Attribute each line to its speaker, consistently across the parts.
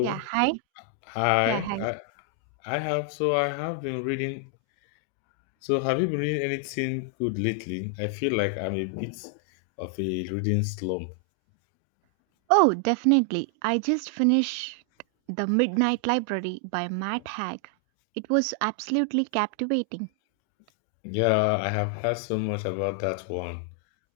Speaker 1: Yeah, hi. Yeah,
Speaker 2: I
Speaker 1: hi.
Speaker 2: I I have I have been reading. So have you been reading anything good lately? I feel like I'm a bit of a reading slump.
Speaker 1: Oh, definitely. I just finished The Midnight Library by Matt Haig. It was absolutely captivating.
Speaker 2: Yeah, I have heard so much about that one.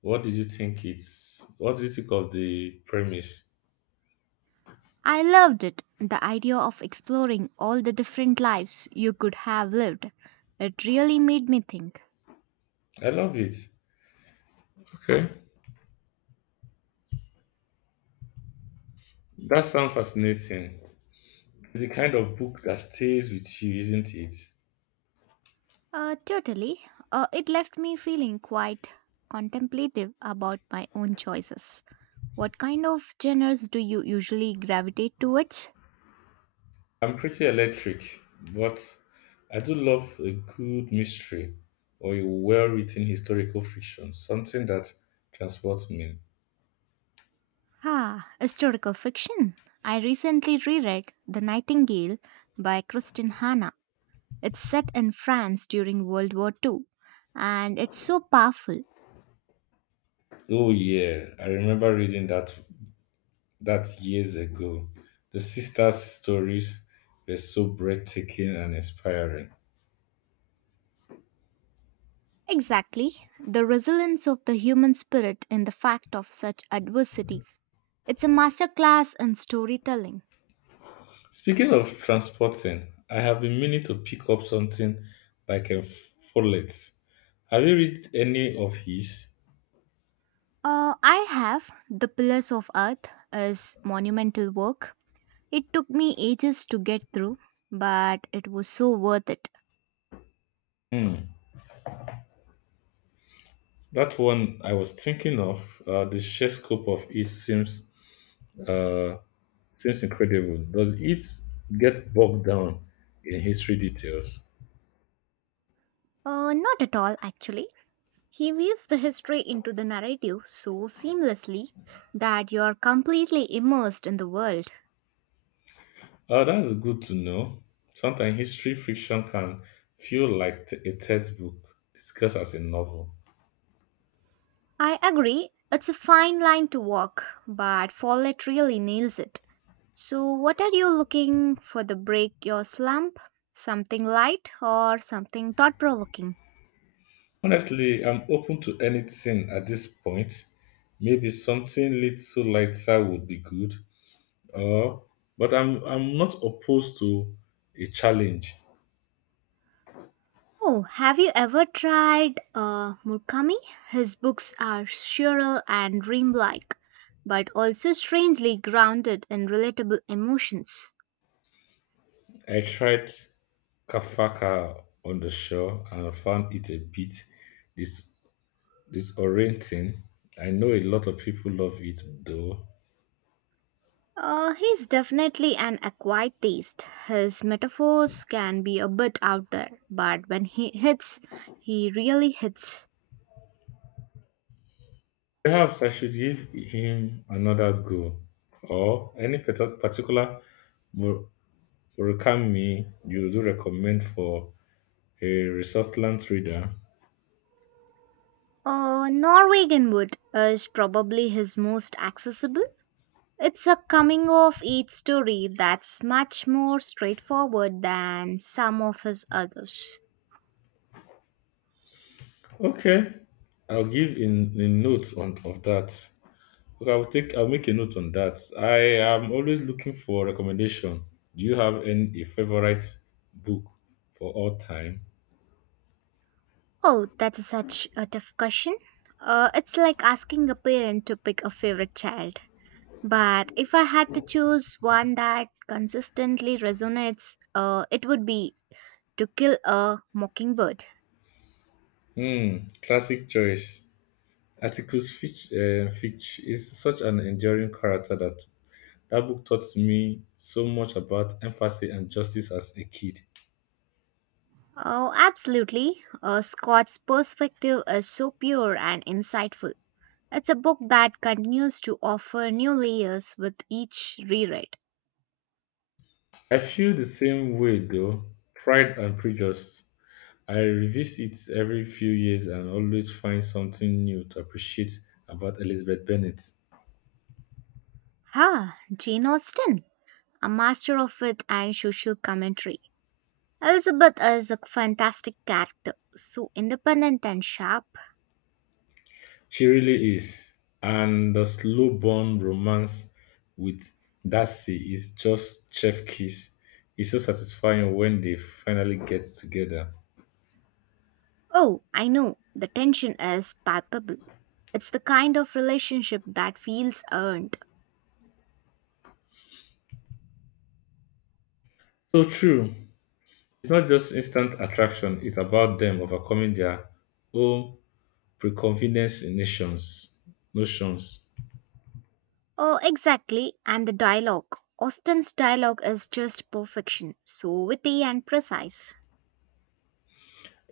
Speaker 2: What did you think it's what did you think of the premise?
Speaker 1: I loved it. The idea of exploring all the different lives you could have lived. It really made me think.
Speaker 2: I love it. Okay. That sounds fascinating. It's the kind of book that stays with you, isn't it?
Speaker 1: Totally. It left me feeling quite contemplative about my own choices. What kind of genres do you usually gravitate towards?
Speaker 2: I'm pretty electric, but I do love a good mystery or a well-written historical fiction, something that transports me.
Speaker 1: Ah, historical fiction. I recently reread The Nightingale by Kristin Hanna. It's set in France during World War II, and it's so powerful.
Speaker 2: Oh yeah, I remember reading that years ago. The sisters' stories were so breathtaking and inspiring.
Speaker 1: Exactly, the resilience of the human spirit in the fact of such adversity. It's a masterclass in storytelling.
Speaker 2: Speaking of transporting, I have been meaning to pick up something by Ken Follett. Have you read any of his?
Speaker 1: I have The Pillars of Earth is monumental work. It took me ages to get through, but it was so worth it.
Speaker 2: Hmm. That one I was thinking of. The sheer scope of it seems uh, seems incredible. Does it get bogged down in history details?
Speaker 1: Not at all, actually. He weaves the history into the narrative so seamlessly that you're completely immersed in the world.
Speaker 2: That's good to know. Sometimes history fiction can feel like a textbook discussed as a novel.
Speaker 1: I agree, it's a fine line to walk, but Follett really nails it. So, what are you looking for the break your slump? Something light or something thought provoking?
Speaker 2: Honestly, I'm open to anything at this point. Maybe something little lighter would be good. Uh, but I'm not opposed to a challenge.
Speaker 1: Oh, have you ever tried Murakami? His books are surreal and dreamlike, but also strangely grounded in relatable emotions.
Speaker 2: I tried kafaka on the shore and found it a bit dis- disorienting. I know a lot of people love it though.
Speaker 1: He's definitely an acquired taste. His metaphors can be a bit out there, but when he hits, he really hits.
Speaker 2: Perhaps I should give him another go. Or any particular Mur- Murakami you do recommend for a reluctant reader?
Speaker 1: Norwegian Wood is probably his most accessible. It's a coming of age story that's much more straightforward than some of his others.
Speaker 2: Okay, I'll give in a note on of that. Okay, I'll make a note on that. I am always looking for recommendation. Do you have any a favorite book for all time?
Speaker 1: Oh, that is such a tough question. It's like asking a parent to pick a favorite child. But if I had to choose one that consistently resonates, it would be To Kill a Mockingbird.
Speaker 2: Hmm, classic choice. Atticus Fitch, Fitch is such an enduring character that book taught me so much about empathy and justice as a kid.
Speaker 1: Oh, absolutely. Scott's perspective is so pure and insightful. It's a book that continues to offer new layers with each reread.
Speaker 2: I feel the same way though. Pride and Prejudice. I revisit it every few years and always find something new to appreciate about Elizabeth Bennet.
Speaker 1: Ha, Jane Austen, a master of wit and social commentary. Elizabeth is a fantastic character, so independent and sharp.
Speaker 2: She really is. And the slow burn romance with Darcy is just chef kiss. It's so satisfying when they finally get together.
Speaker 1: Oh, I know. The tension is palpable. It's the kind of relationship that feels earned.
Speaker 2: So true. It's not just instant attraction, it's about them overcoming their own preconceived notions. notions.
Speaker 1: Oh, exactly. And the dialogue. Austen's dialogue is just perfection, so witty and precise.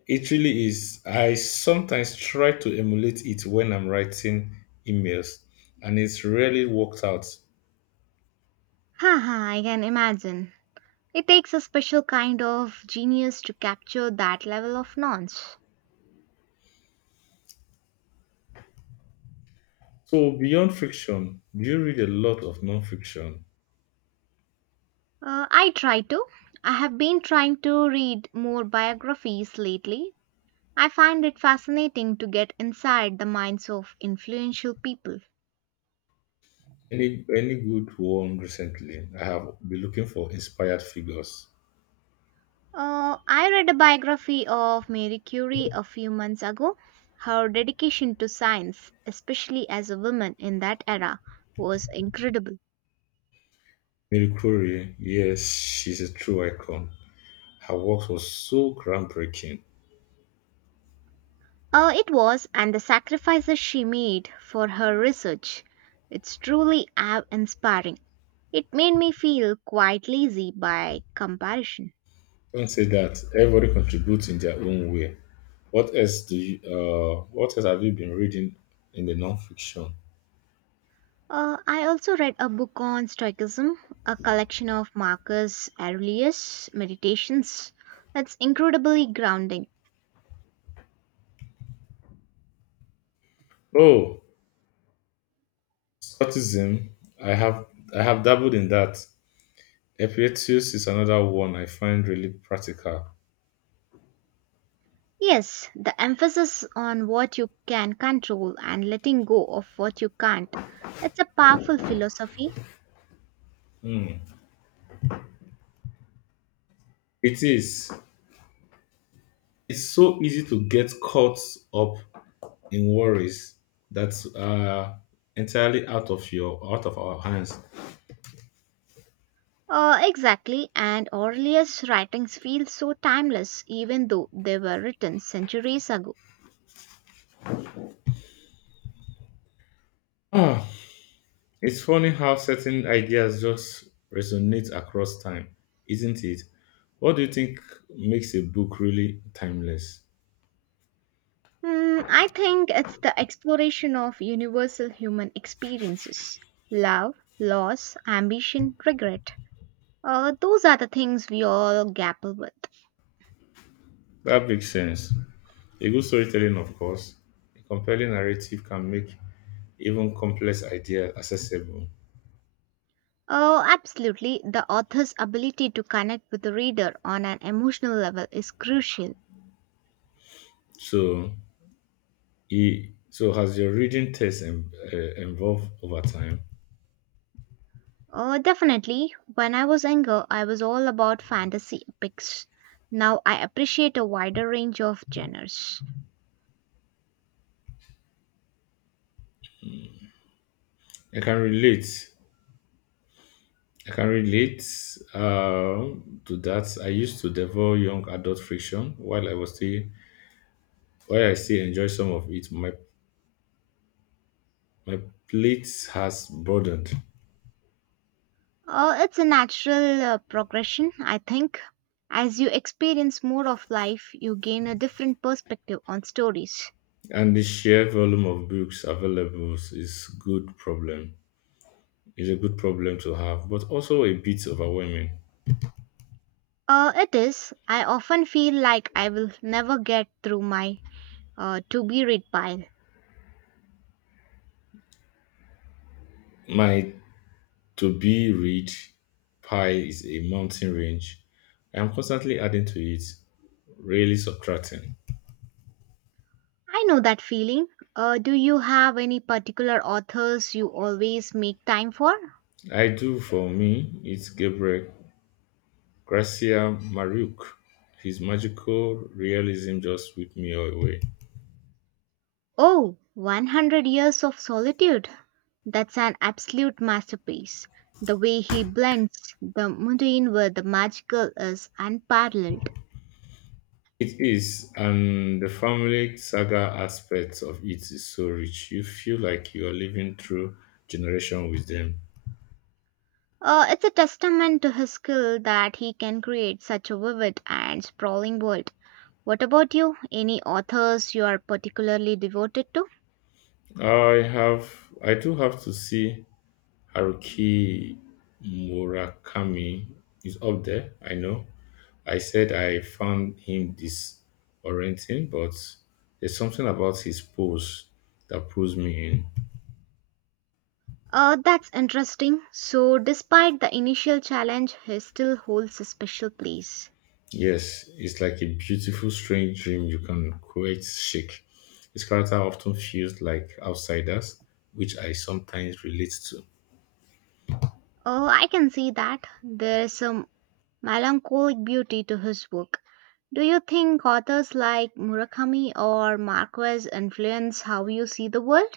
Speaker 2: It really is. I sometimes try to emulate it when I'm writing emails, and it's rarely worked out.
Speaker 1: Haha, I can imagine. It takes a special kind of genius to capture that level of nuance.
Speaker 2: So beyond fiction, do you read a lot of non-fiction?
Speaker 1: I try to. I have been trying to read more biographies lately. I find it fascinating to get inside the minds of influential people.
Speaker 2: Any good one recently? I have been looking for inspired figures.
Speaker 1: I read a biography of Marie Curie a few months ago. Her dedication to science, especially as a woman in that era, was incredible.
Speaker 2: Mary Curie, yes, she's a true icon. Her work was so groundbreaking.
Speaker 1: It was, and the sacrifices she made for her research, it's truly awe inspiring. It made me feel quite lazy by comparison.
Speaker 2: Don't say that. Everybody contributes in their own way. What else do you? What else have you been reading in the non-fiction?
Speaker 1: I also read a book on Stoicism, a collection of Marcus Aurelius' meditations. It's incredibly grounding.
Speaker 2: Oh, Stoicism. I have I have dabbled in that. Epictetus is another one I find really practical.
Speaker 1: Yes, the emphasis on what you can control and letting go of what you can't. It's a powerful philosophy.
Speaker 2: Hmm. It is. It's so easy to get caught up in worries that are entirely out of our hands.
Speaker 1: Exactly, and earliest writings feel so timeless even though they were written centuries ago.
Speaker 2: Ah, it's funny how certain ideas just resonate across time, isn't it? What do you think makes a book really timeless?
Speaker 1: Hmm, I think it's the exploration of universal human experiences love, loss, ambition, regret. Those are the things we all grapple with.
Speaker 2: That makes sense. A good storytelling, of course. A compelling narrative can make even complex ideas accessible.
Speaker 1: Oh, absolutely. The author's ability to connect with the reader on an emotional level is crucial.
Speaker 2: So E. So has your reading test evolved over time?
Speaker 1: Oh, definitely. When I was younger, I was all about fantasy epics. Now I appreciate a wider range of genres.
Speaker 2: I can relate. I can relate to that. I used to devour young adult friction while I was still while I still enjoy some of it. My plate has broadened,
Speaker 1: Oh, it's a natural progression, I think. As you experience more of life, you gain a different perspective on stories.
Speaker 2: and the sheer volume of books available is good problem. Is a good problem to have, but also a bit overwhelming.
Speaker 1: It is. I often feel like I will never get through my to be read pile.
Speaker 2: My To be Ridge Pi is a mountain range. I am constantly adding to it, rarely subtracting.
Speaker 1: I know that feeling. Do you have any particular authors you always make time for?
Speaker 2: I do for me, it's Gabriel Garcia Maruk. His magical realism just whipped me away.
Speaker 1: Oh, 100 Years of Solitude. That's an absolute masterpiece. The way he blends the mundane with the magical is unparalleled.
Speaker 2: It is, and the family saga aspect of it is so rich. You feel like you are living through generation with them.
Speaker 1: It's a testament to his skill that he can create such a vivid and sprawling world. What about you? Any authors you are particularly devoted to?
Speaker 2: I have, I do have to see Haruki Murakami is up there. I know. I said I found him disorienting, but there's something about his pose that pulls me in.
Speaker 1: That's interesting. So, despite the initial challenge, he still holds a special place.
Speaker 2: Yes, it's like a beautiful, strange dream you can quite shake. His character often feels like outsiders, which I sometimes relate to. I
Speaker 1: Oh, I can see that. There's some melancholic beauty to his work. Do you think authors like Murakami or Marquez influence how you see the world?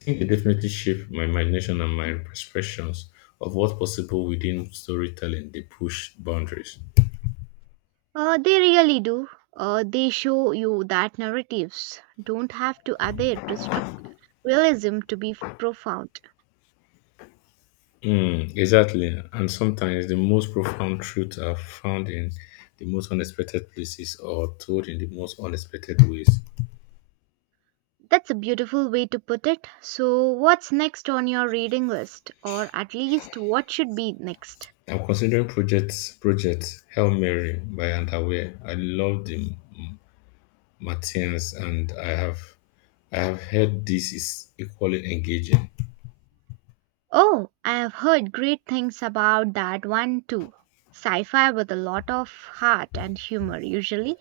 Speaker 2: think they definitely shape my imagination and my perceptions of what's possible within storytelling. They push boundaries.
Speaker 1: They really do. They show you that narratives don't have to adhere to strict realism to be profound.
Speaker 2: Mm, exactly. And sometimes the most profound truths are found in the most unexpected places or told in the most unexpected ways.
Speaker 1: That's a beautiful way to put it. So, what's next on your reading list, or at least what should be next?
Speaker 2: I'm considering project Hail Mary by Underwear. I love the Martins and I have heard this is equally engaging.
Speaker 1: Oh, I have heard great things about that one too. Sci fi with a lot of heart and humor, usually.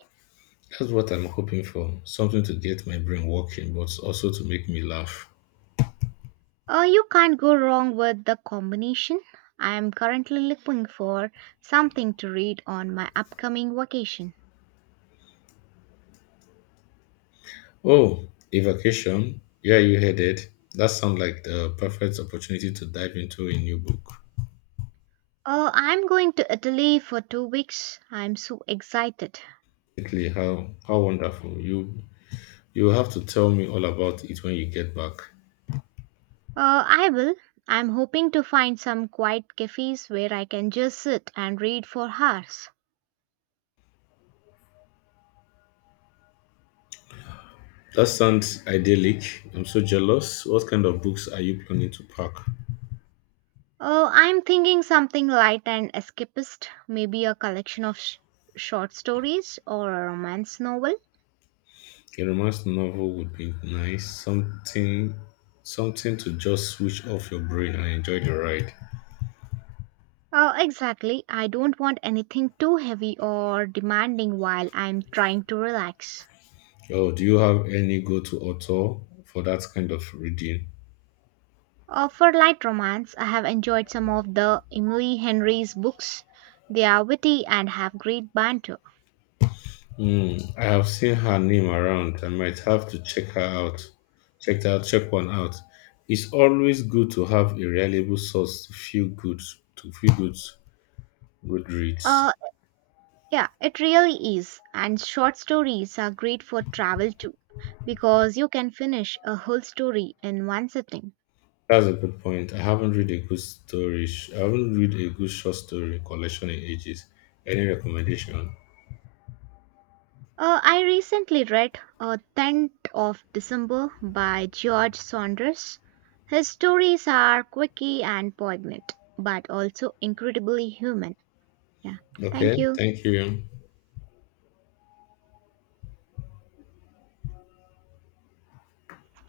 Speaker 2: That's what I'm hoping for. Something to get my brain working, but also to make me laugh.
Speaker 1: You can't go wrong with the combination. I am currently looking for something to read on my upcoming vacation.
Speaker 2: Oh, a vacation? Where are you headed? That sounds like the perfect opportunity to dive into a new book.
Speaker 1: Oh, I'm going to Italy for 2 weeks. I'm so excited.
Speaker 2: Absolutely, how wonderful. You have to tell me all about it when you get back.
Speaker 1: I will. I'm hoping to find some quiet cafes where I can just sit and read for hours.
Speaker 2: That sounds idyllic. I'm so jealous. What kind of books are you planning to pack?
Speaker 1: Oh, I'm thinking something light and escapist, maybe a collection of short stories or a romance novel.
Speaker 2: A romance novel would be nice. Something to just switch off your brain and enjoy the ride.
Speaker 1: Oh, exactly. I don't want anything too heavy or demanding while I'm trying to relax.
Speaker 2: Oh, do you have any go-to author for that kind of reading?
Speaker 1: For light romance, I have enjoyed some of the Emily Henry's books. They are witty and have great banter.
Speaker 2: Hmm, I have seen her name around. I might have to check her out. Check one out. It's always good to have a reliable source to feel good, good
Speaker 1: Uh,
Speaker 2: reads.
Speaker 1: Yeah it really is. And short stories are great for travel too, because you can finish a whole story in one sitting.
Speaker 2: That's a good point. I haven't read a good short story collection in ages. Any recommendation?
Speaker 1: I recently read 10th of December by George Saunders. His stories are quirky and poignant, but also incredibly human. Yeah, thank
Speaker 2: Okay,
Speaker 1: you.
Speaker 2: thank you.